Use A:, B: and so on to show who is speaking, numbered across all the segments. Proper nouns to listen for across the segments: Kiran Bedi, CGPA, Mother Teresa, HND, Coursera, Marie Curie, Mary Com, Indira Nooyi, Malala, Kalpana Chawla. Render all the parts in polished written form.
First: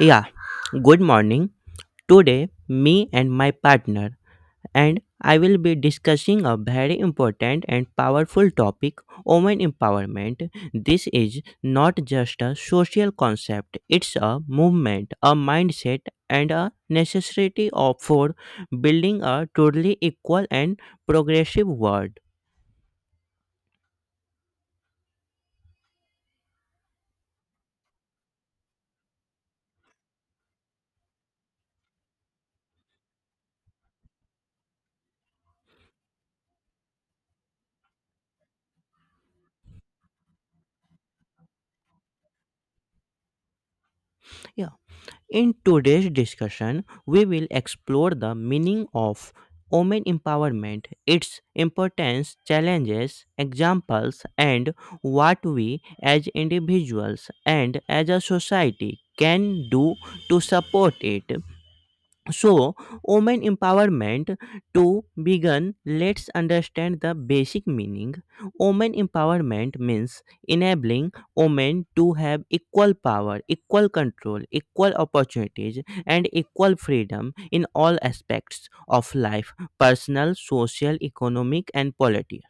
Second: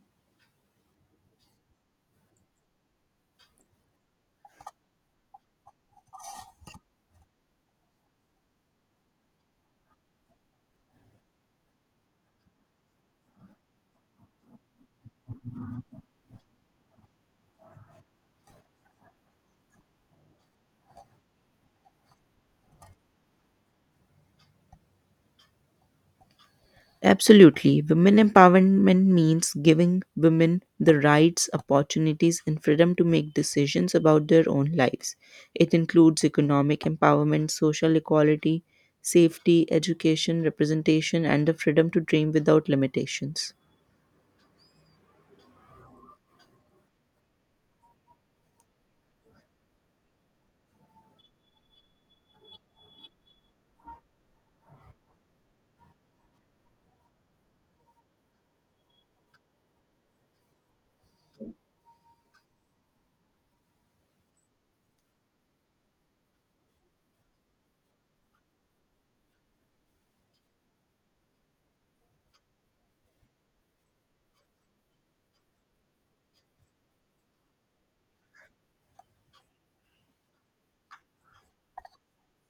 A: Yeah, good morning. Today, me and my partner and I will be discussing a very important and powerful topic women empowerment. This is not just a social concept, it's a movement, a mindset, and a necessity of, for building a truly equal and progressive world.
B: Absolutely. Women empowerment means giving women the rights, opportunities, and freedom to make decisions about their own lives. It includes economic empowerment, social equality, safety, education, representation, and the freedom to dream without limitations.
A: Yeah. In today's discussion, we will explore the meaning of women empowerment, its importance, challenges, examples, and what we as individuals and as a society can do to support it. So, women empowerment to begin, let's understand the basic meaning. Women empowerment means enabling women to have equal power, equal control, equal opportunities, and equal freedom in all aspects of life personal, social, economic, and political.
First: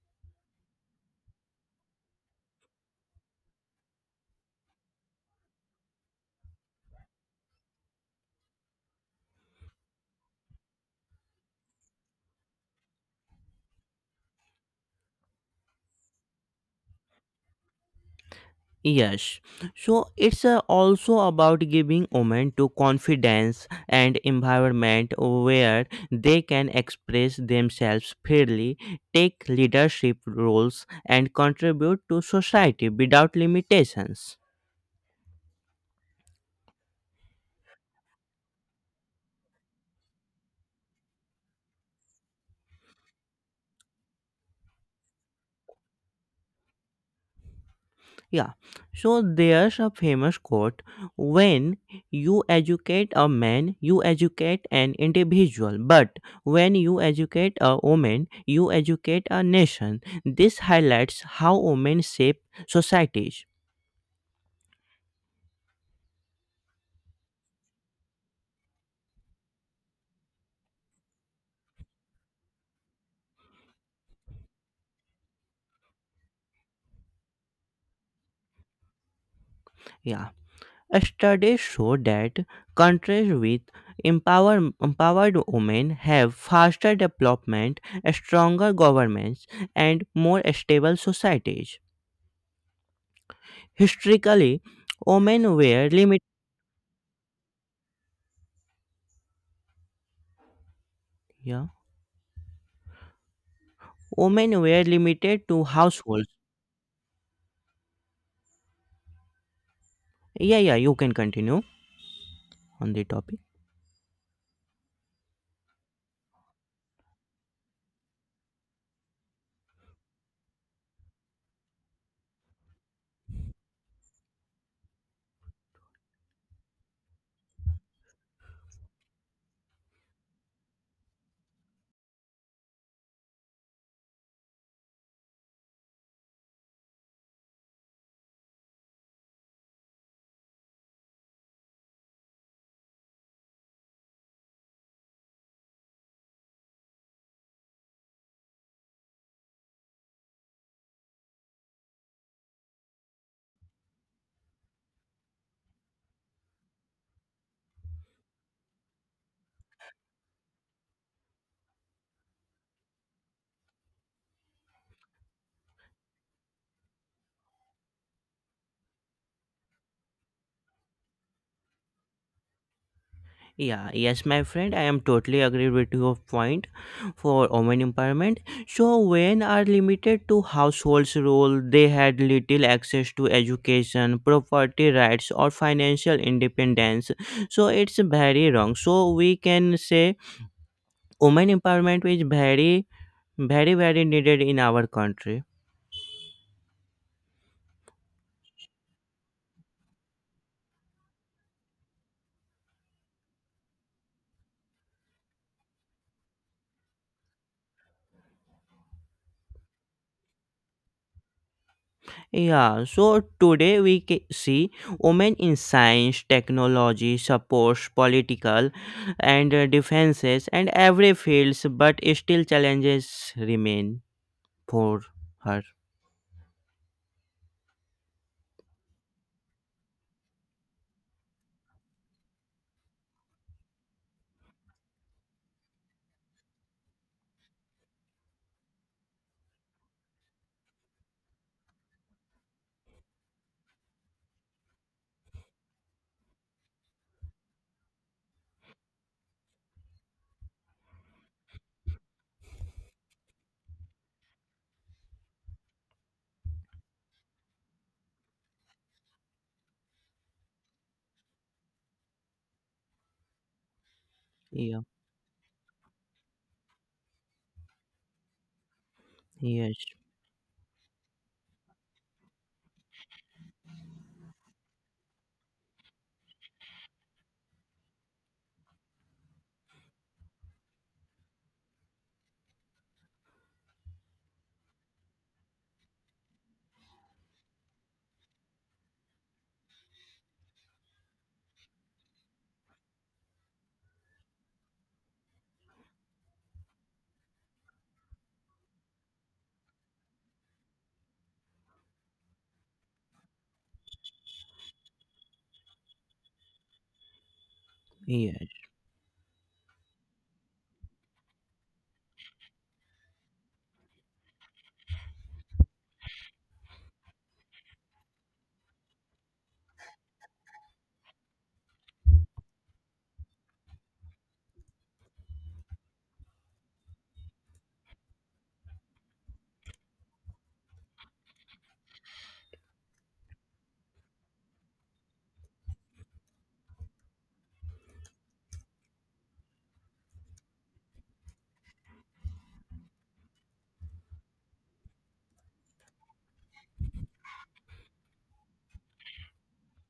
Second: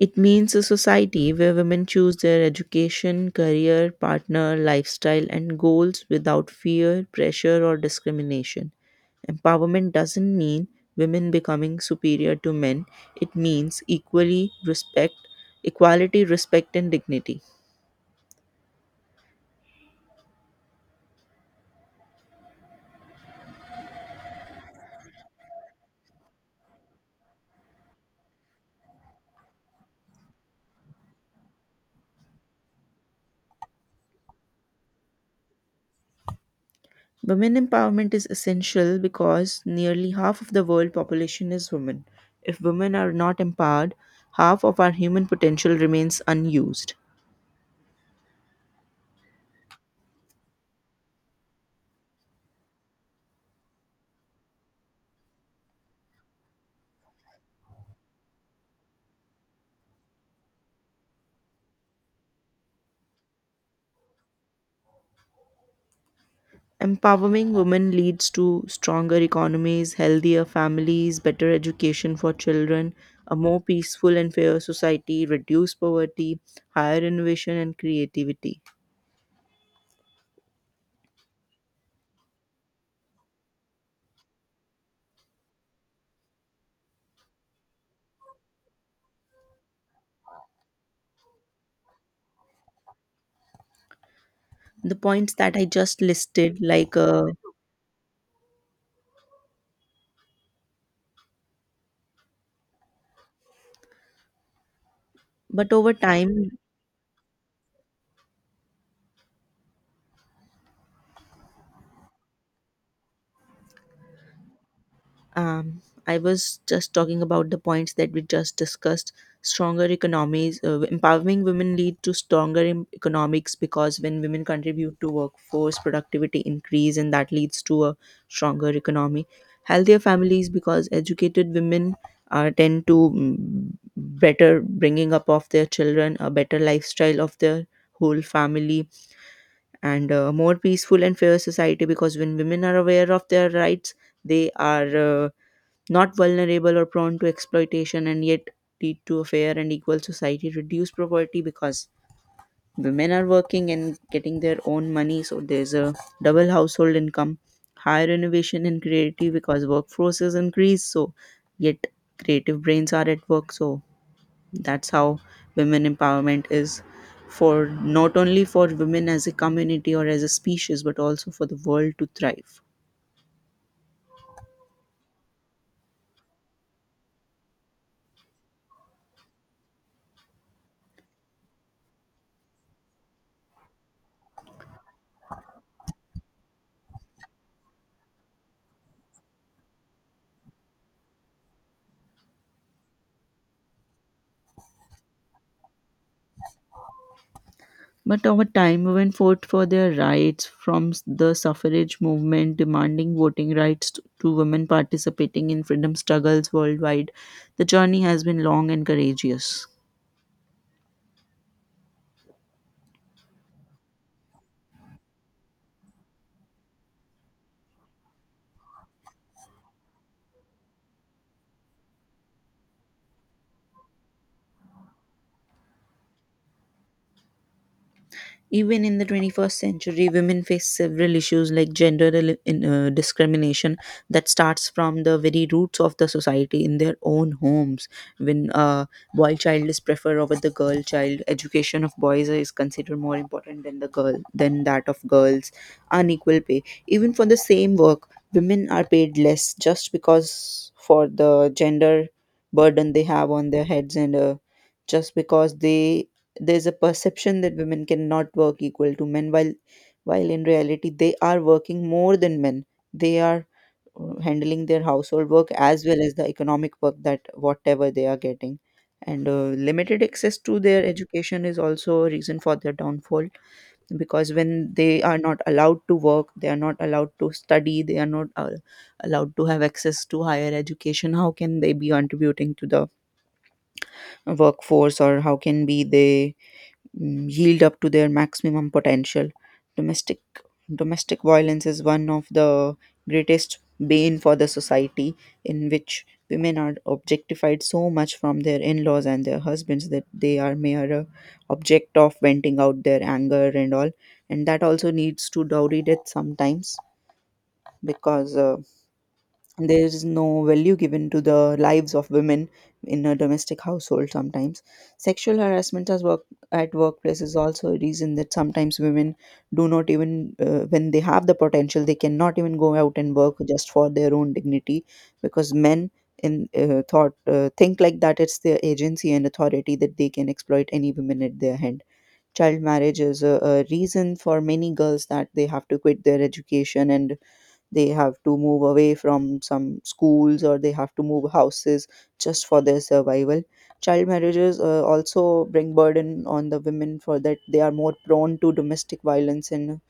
B: It means a society where women choose their education, career, partner, lifestyle, and goals without fear, pressure, or discrimination. Empowerment doesn't mean women becoming superior to men, it means equally respect, equality, respect, and dignity.
A: Yes, so it's also about giving women to confidence and environment where they can express themselves freely, take leadership roles, and contribute to society without limitations.
B: Women empowerment is essential because nearly half of the world population is women. If women are not empowered, half of our human potential remains unused.
A: Yeah, so there's a famous quote when you educate a man, you educate an individual, but when you educate a woman, you educate a nation. This highlights how women shape societies.
B: Empowering women leads to stronger economies, healthier families, better education for children, a more peaceful and fair society, reduced poverty, higher innovation and creativity.
A: Yeah, studies show that countries with empowered women have faster development, stronger governments, and more stable societies. Historically,
B: The points that
A: women
B: I
A: were
B: just
A: limited.
B: listed,
A: Yeah. Women were limited to
B: but over
A: households.
B: time,
A: Yeah, yeah, you can continue on the topic.
B: Um, I was just talking about the points that we just discussed. Stronger economies, empowering women lead to stronger economics because when women contribute to workforce, productivity increase, and that leads to a stronger economy. Healthier families because educated women tend to better bringing up of their children, a better lifestyle of their whole family, and a more peaceful and fair society because when women are aware of their rights, they are. Not vulnerable or prone to exploitation and yet lead to a fair and equal society reduce poverty because women are working and getting their own money, so there's a double household income, higher innovation and creativity because workforce is increased. So yet creative brains are at work, so that's how women empowerment is for not only for women as a community or as a species but also for the world to thrive.
A: Yeah, yes, my friend, I am totally agree with your point for women empowerment. So, when are limited to households' role, they had little access to education, property rights, or financial independence. So, it's very wrong. So, we can say women empowerment is very, very, very needed in our country.
B: But over time, women fought for their rights from the suffrage movement demanding voting rights to women participating in freedom struggles worldwide. The journey has been long and courageous.
A: Yeah, so today we see women in science, technology, sports, political, and defenses, and every fields, but still challenges remain for her.
B: Even in the 21st century, women face several issues like discrimination that starts from the very roots of the society in their own homes. When a boy child is preferred over the girl child, education of boys is considered more important than the girl than that of girls. Unequal pay, even for the same work, women are paid less just because for the gender burden they have on their heads, and just because they there's a perception that women cannot work equal to men, while in reality they are working more than men. They are handling
A: Yeah,
B: their household work as well as the economic work that whatever they are getting, and
A: yes,
B: limited access to their education is also a reason for their downfall because when they are not allowed to work, they are not allowed to study, they are not allowed to have access to higher education. How can they be contributing to the workforce, or how can be they yield up to their maximum potential? Domestic domestic violence is one of the greatest bane for the society, in which women are objectified so much from their in-laws and their husbands that they are mere object of venting out their anger and all, and that also leads to dowry death sometimes because
A: yes,
B: there is no value given to the lives of women in a domestic household sometimes. Sexual harassment as work at workplace is also a reason that sometimes women do not even when they have the potential they cannot even go out and work just for their own dignity, because men in thought think like that it's their agency and authority that they can exploit any women at their hand. Child marriage is a reason for many girls that they have to quit their education and they have to move away from some schools or they have to move houses just for their survival. Child marriages also bring burden on the women for that they are more prone to domestic violence and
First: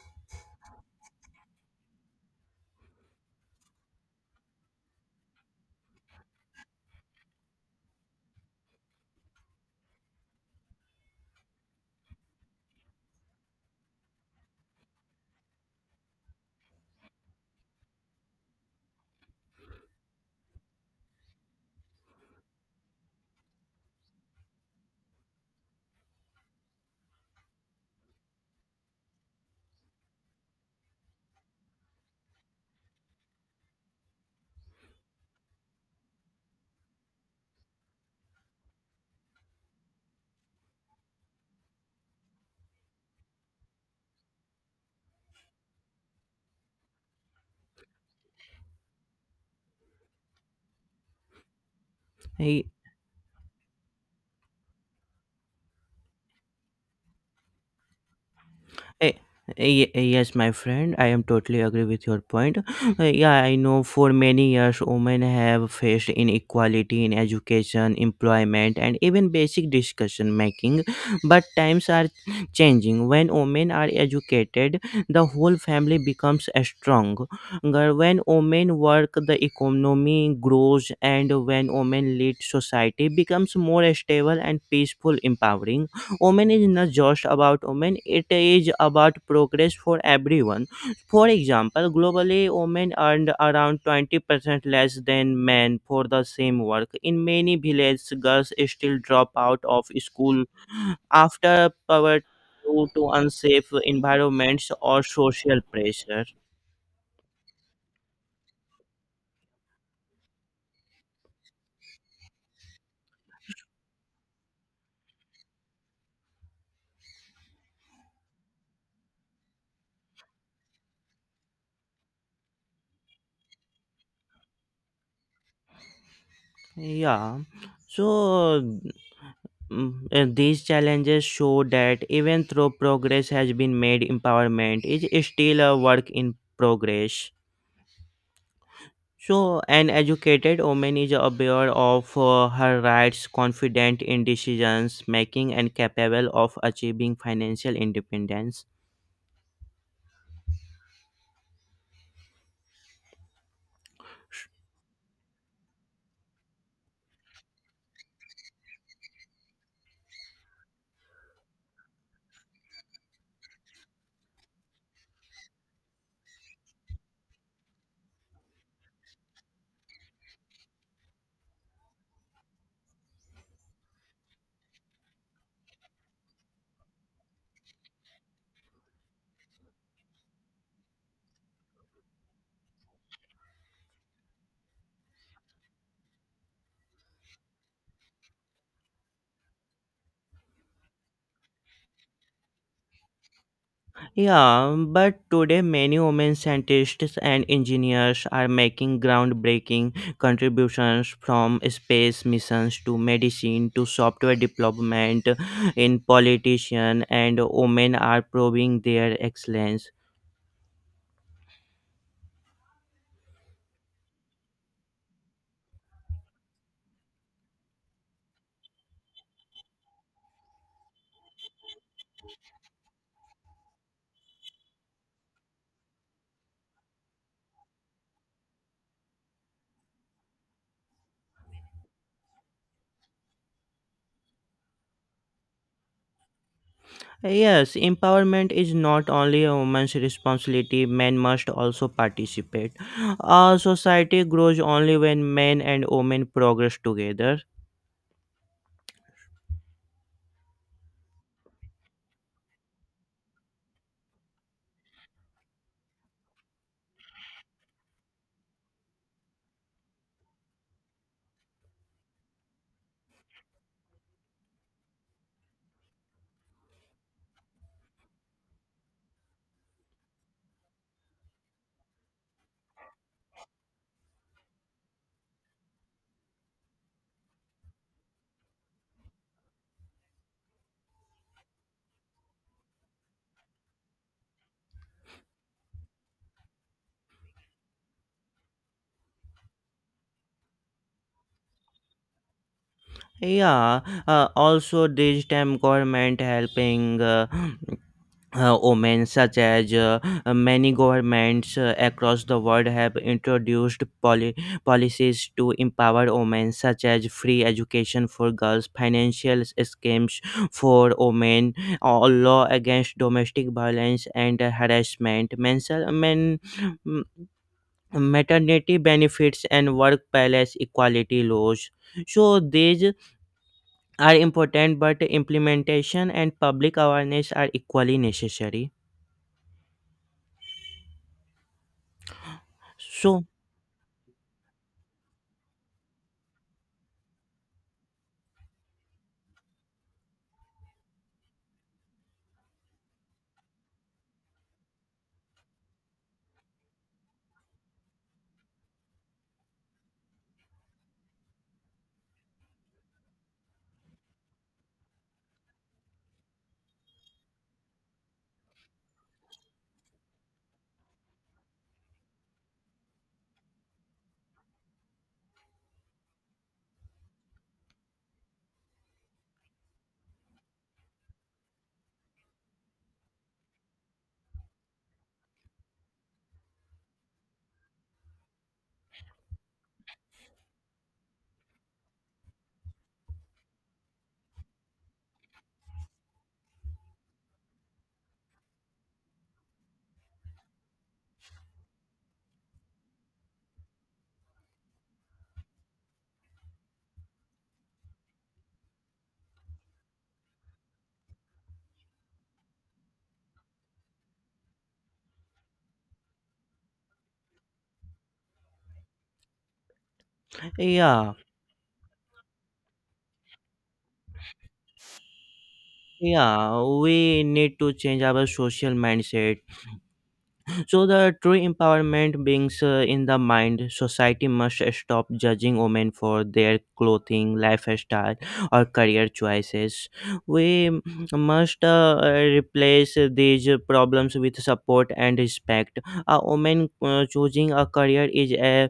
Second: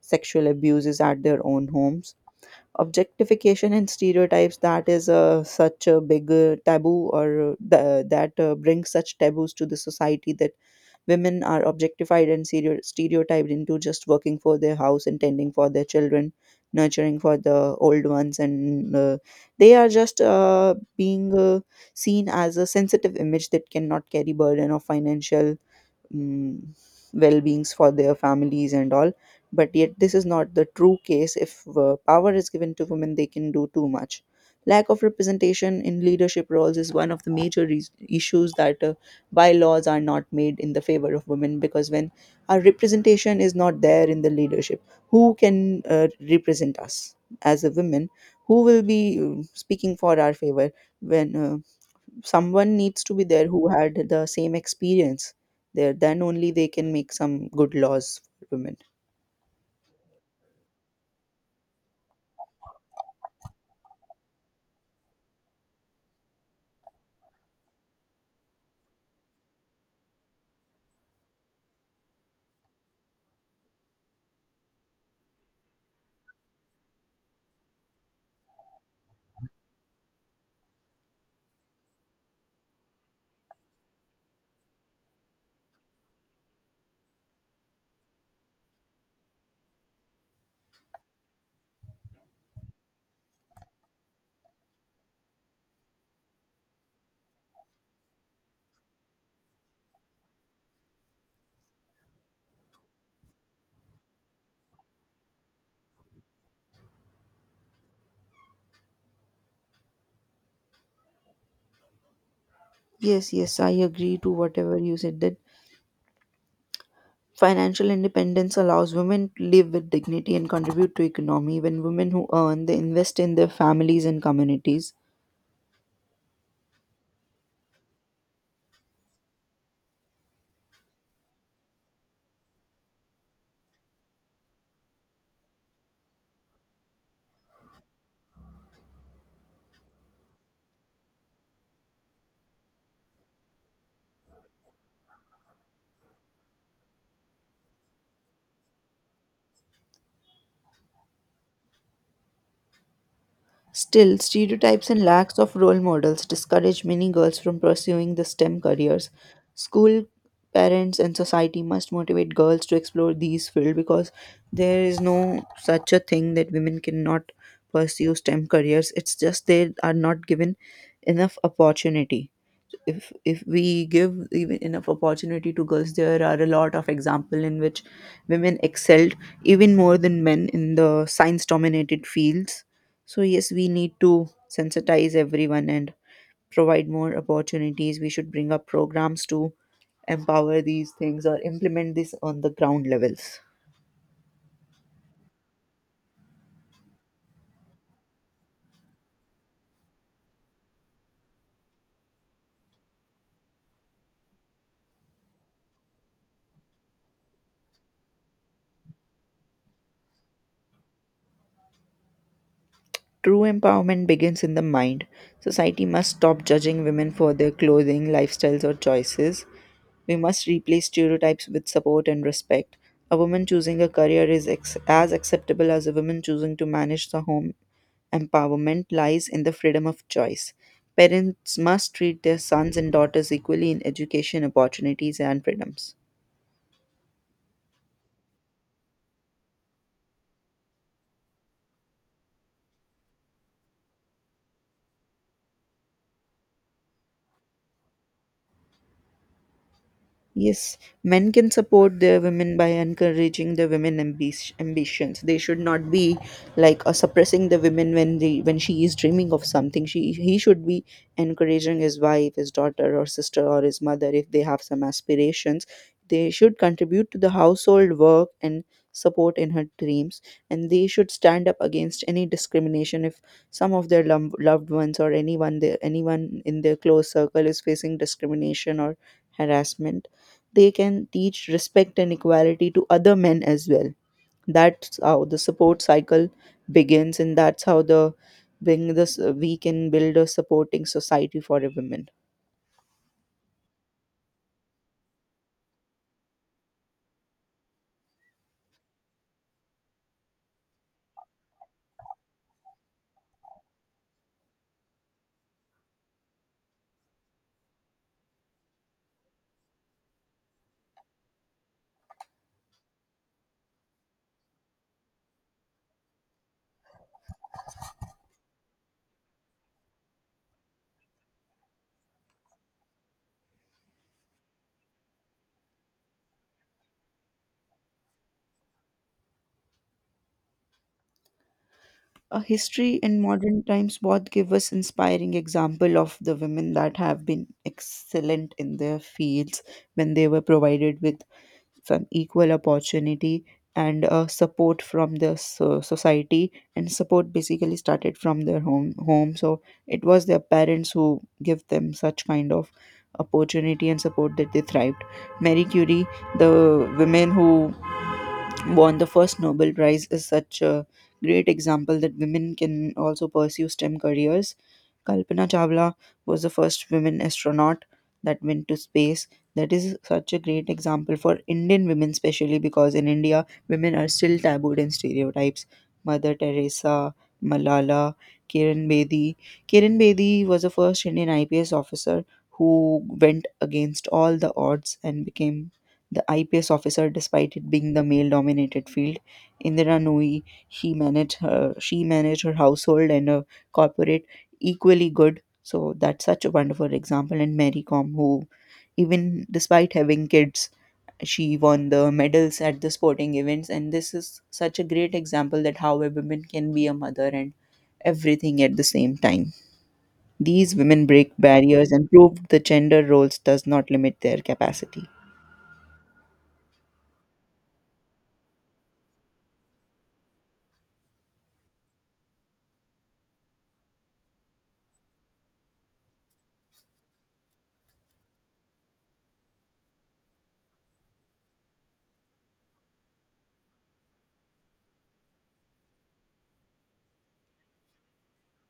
B: sexual abuses at their own homes. Objectification and stereotypes, that is such a big taboo that brings such taboos to the society that women are objectified and stereotyped into just working for their house and tending for their children, nurturing for the old ones, and they are just being seen as a sensitive image that cannot carry burden of financial mm, well-beings for their families and all, but yet this is not the true case. If power is given to women, they can do too much. Lack of representation in leadership roles is one of the major reas issues, that bylaws are not made in the favor of women, because when our representation is not there in the leadership, who can represent us as a women, who will be speaking for our favor, when
A: yeah.
B: someone needs to be there who had the same experience there, then only they can make some good laws for women.
A: Eh, Yes, my friend, I am totally agree with your point. Yeah, I know for many years women have faced inequality in education, employment, and even basic discussion making. But times are changing. When women are educated, the whole family becomes strong. When women work, the economy grows, and when women lead, society becomes more stable and peaceful. Empowering women is not just about women, it is about progress for everyone. For example, globally women earned around 20% less than men for the same work. In many villages girls still drop out of school after poverty due to unsafe environments or social pressure.
B: Yes, yes, I agree to whatever you said, that financial independence allows women to live with dignity and contribute to economy. When women who earn, they invest in their families and communities.
A: Yeah, so these challenges show that even though progress has been made, empowerment is still a work in progress. So, an educated woman is aware of her rights, confident in decisions making, and capable of achieving financial independence.
B: Still, stereotypes and lacks of role models discourage many girls from pursuing the STEM careers. School, parents, and society must motivate girls to explore these fields because there is no such a thing that women cannot pursue STEM careers. It's just they are not given enough opportunity. If we give even enough opportunity to girls, there are a lot of example in which women excelled even more than men in the science dominated fields. So yes, we need to sensitize everyone and provide more opportunities. We should bring up programs to empower these things or implement this on the ground levels.
A: Yeah, but today many women scientists and engineers are making groundbreaking contributions from space missions to medicine to software development in politician and women are proving their excellence.
B: True empowerment begins in the mind. Society must stop judging women for their clothing, lifestyles, or choices. We must replace stereotypes with support and respect. A woman choosing a career is as acceptable as a woman choosing to manage the home. Empowerment lies in the freedom of choice. Parents must treat their sons and daughters equally in education, opportunities, and freedoms.
A: Yes, empowerment is not only a woman's responsibility, men must also participate. Our society grows only when men and women progress together.
B: Yes, men can support their women by encouraging the women ambitions. They should not be like suppressing the women when they when she is dreaming of something. She he should be encouraging his wife, his daughter, or sister, or his mother if they have some aspirations. They should contribute to the household work and support in her dreams, and they should stand up against any discrimination if some of their loved ones or anyone anyone in their close circle is facing discrimination or harassment. They can teach respect and equality to other men as well. That's how the support cycle begins, and that's how the bring this we can build a supporting society for a women.
A: Yeah, also digital government helping women, such as many governments across the world have introduced policies to empower women, such as free education for girls, financial schemes for women, or law against domestic violence and harassment, mental men. m- Maternity benefits and workplace equality laws so these are important, but implementation and public awareness are equally necessary.
B: History and
A: So,
B: modern times both give us inspiring example of the women that have been excellent in their fields when they were provided with some equal opportunity and support from the society, and support basically started from their home, so it was their parents who give them such kind of opportunity and support that they thrived. Marie Curie, the women who won the first Nobel Prize, is such a great example that women can also pursue STEM careers. Kalpana Chawla was the first women astronaut that went to space. That is such a great example for Indian women, especially because in India, women are still tabooed in stereotypes. Mother Teresa, Malala, Kiran Bedi. Kiran Bedi was the first Indian IPS officer who went against all the odds and became the IPS officer despite it being the male dominated field. Indira Nooyi, he managed her, she managed her household and her corporate equally good. So that's such a wonderful example. And Mary Com, who even despite having kids, she won the medals at the sporting events, and this is such a great example that how a woman can be a mother and everything at the same time. These women
A: yeah,
B: break barriers and prove the gender roles does not limit their capacity.
A: yeah, we need to change our social mindset. So, the true empowerment beings in the mind. Society must stop judging women for their clothing, lifestyle, or career choices. We must replace these problems with support and respect. A woman choosing a career is a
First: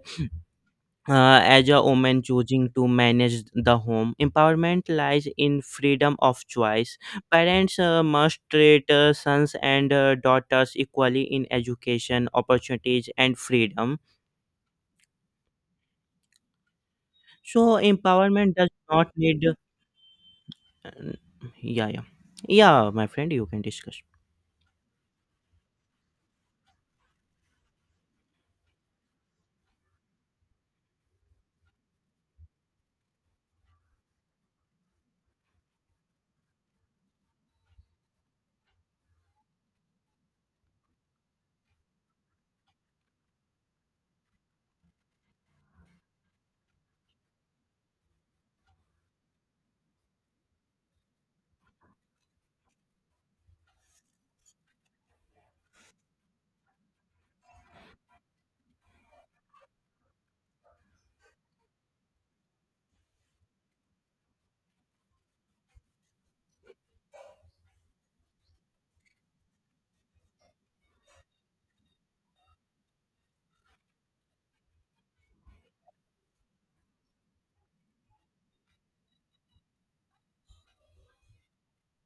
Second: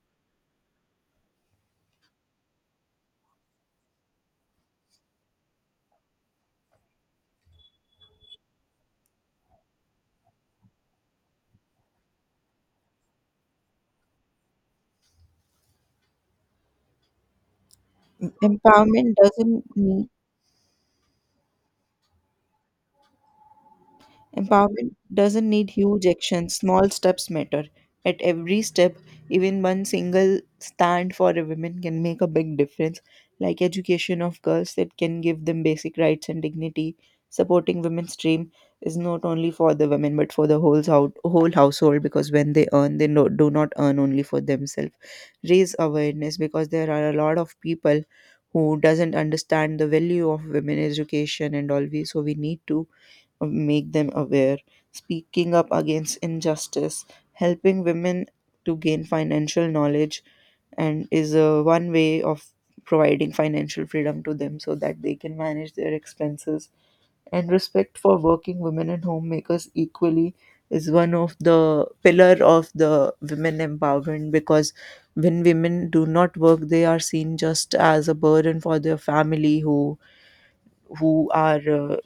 A: as a woman choosing to manage the home. Empowerment lies in freedom of choice. Parents must treat sons and daughters equally in education opportunities and freedom, so empowerment does not
B: Empowerment
A: need
B: doesn't need
A: uh, yeah, yeah, yeah, my friend, you can discuss.
B: Empowerment doesn't need huge actions, small steps matter. At every step, even one single stand for a woman can make a big difference, like education of girls that can give them basic rights and dignity. Supporting women's dream is not only for the women but for the whole whole household because when they earn, they no, do not earn only for themselves. Raise awareness because there are a lot of people who doesn't understand the value of women education and all, we so we need to make them aware, speaking up against injustice, helping women to gain financial knowledge, and is a one way of providing financial freedom to them so that they can manage their expenses. And respect for working women and homemakers equally is one of the pillar of the women empowerment, because when women do not work they are seen just as a burden for their family, who are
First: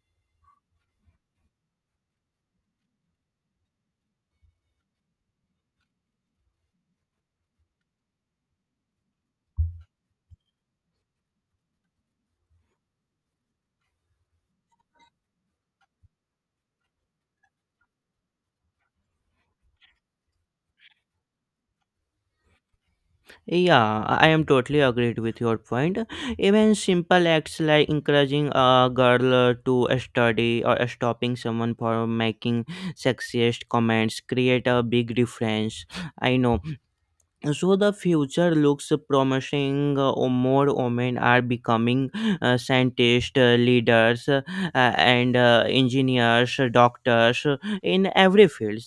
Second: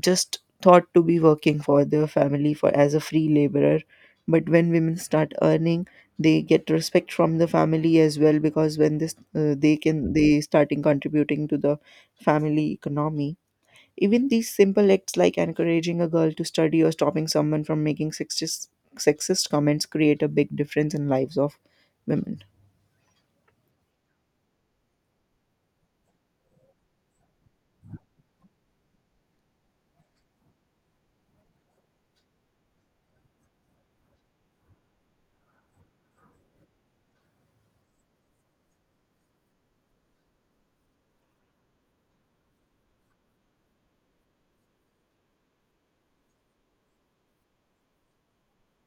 B: just thought to be working for their family for as a free laborer. But when women start earning, they get respect from the family as well, because when this they can they starting contributing to the family economy. Even these simple acts like encouraging a girl to study or stopping someone from making sexist comments create a big difference in lives of women.
A: Yeah, I am totally agreed with your point. Even simple acts like encouraging a girl to study or stopping someone for making sexist comments create a big difference. I know. So the future looks promising. Or more women are becoming scientists, leaders, and engineers, doctors in every field.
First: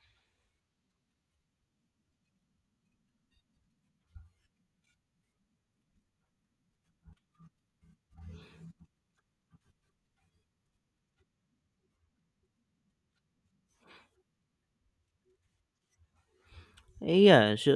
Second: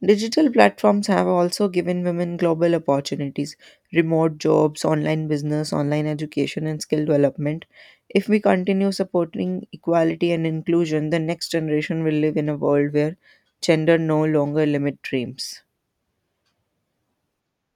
B: Digital platforms have also given women global opportunities, remote jobs, online business, online education, and skill development. If we continue supporting equality and inclusion, the next generation will live in a world where gender no longer limit dreams.
A: Yes,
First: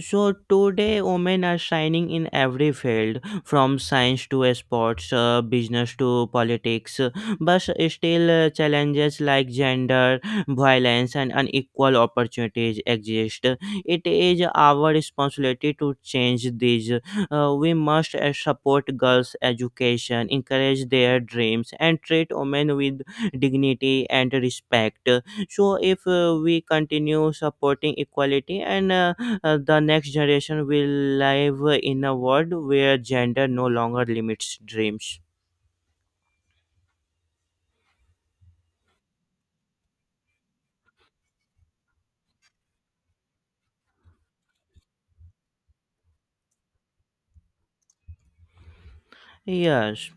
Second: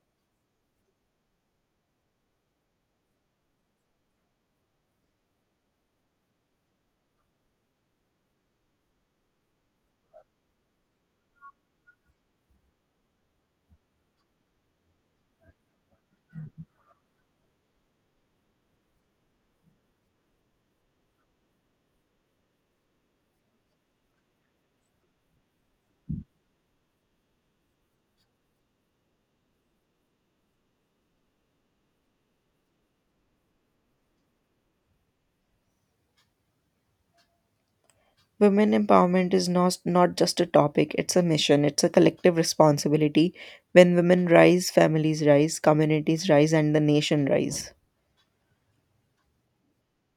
A: so today women are shining in every field from science to sports, business to politics, but still challenges like gender, violence, and unequal opportunities exist. It is our responsibility to change these. We must support girls' education, encourage their dreams, and treat women with dignity and respect. So if we continue supporting equality and the next generation will live in a world where gender no longer limits dreams.
B: Women empowerment is not just a topic, it's a mission, it's a collective responsibility. When women rise, families rise, communities rise, and the nation rise.
A: Yes,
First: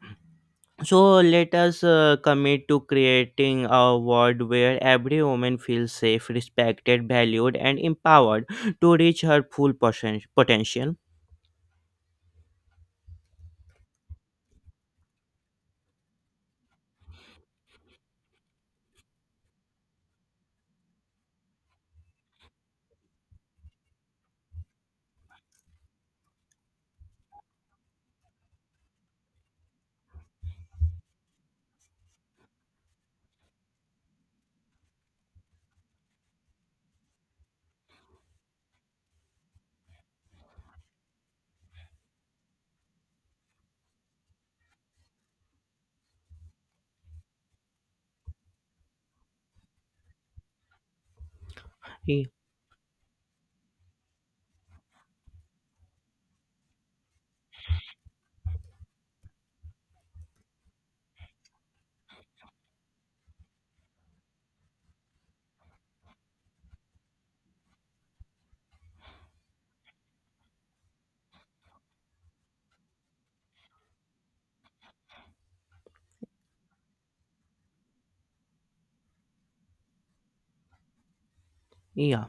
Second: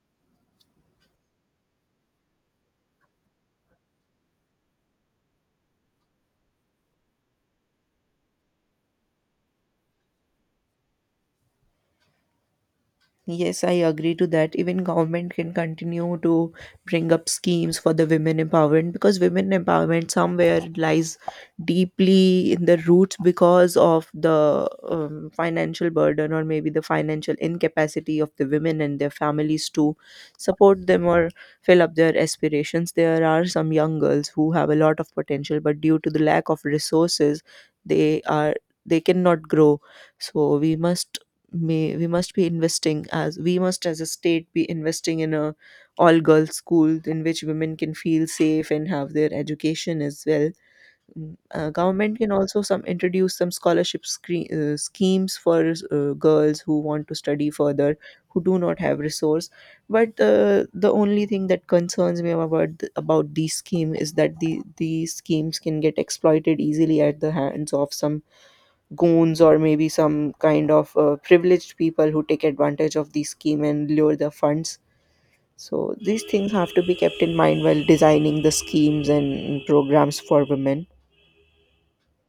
A: so let us commit to creating a world where every woman feels safe, respected, valued, and empowered to reach her potential.
B: Yes, I agree to that. Even government can continue to bring up schemes for the women empowerment, because women empowerment somewhere lies deeply in the roots because of the financial burden or maybe the financial incapacity of the women and their families to support them or fill up their aspirations. There are some young girls who have a lot of potential, but due to the lack of resources, they are they cannot grow. So we must may we must be investing, as we must as a state be investing in a all girls school in which women can feel safe and have their education as well. Government
A: Ye-
B: can also some introduce some scholarship schemes for girls who want to study further who do not have resource. But the only thing that concerns me about about these scheme is that these schemes can get exploited easily at the hands of some goons or maybe some kind of privileged people who take advantage of the scheme and lure the funds. So these things have to be kept in mind while designing the schemes and programs for women.
A: yeah,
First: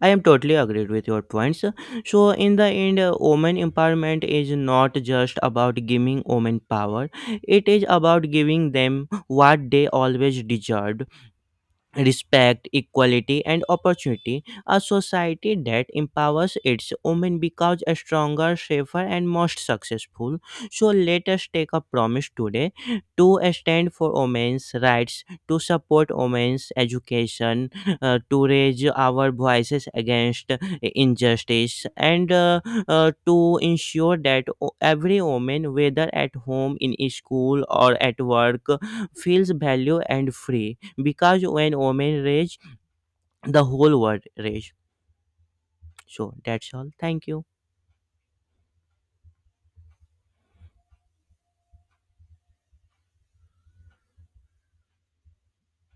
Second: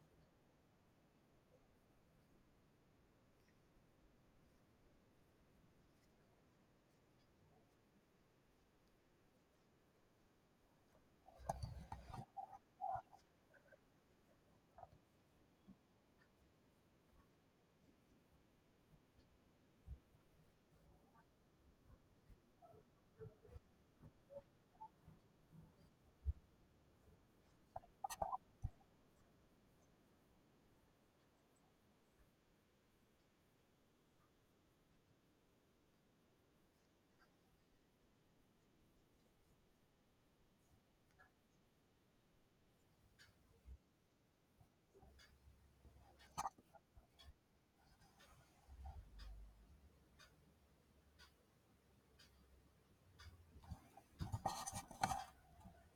A: I am totally agreed with your points. So, in the end, women empowerment is not just about giving women power, it is about giving them what they always deserved respect, equality, and opportunity. A society that empowers its women becomes a stronger, safer, and most successful. So let us take a promise today to stand for women's rights, to support women's education, to raise our voices against injustice, and to ensure that every woman, whether at home, in school, or at work, feels valued and free, because when women rage the whole world rage. So that's all, thank you.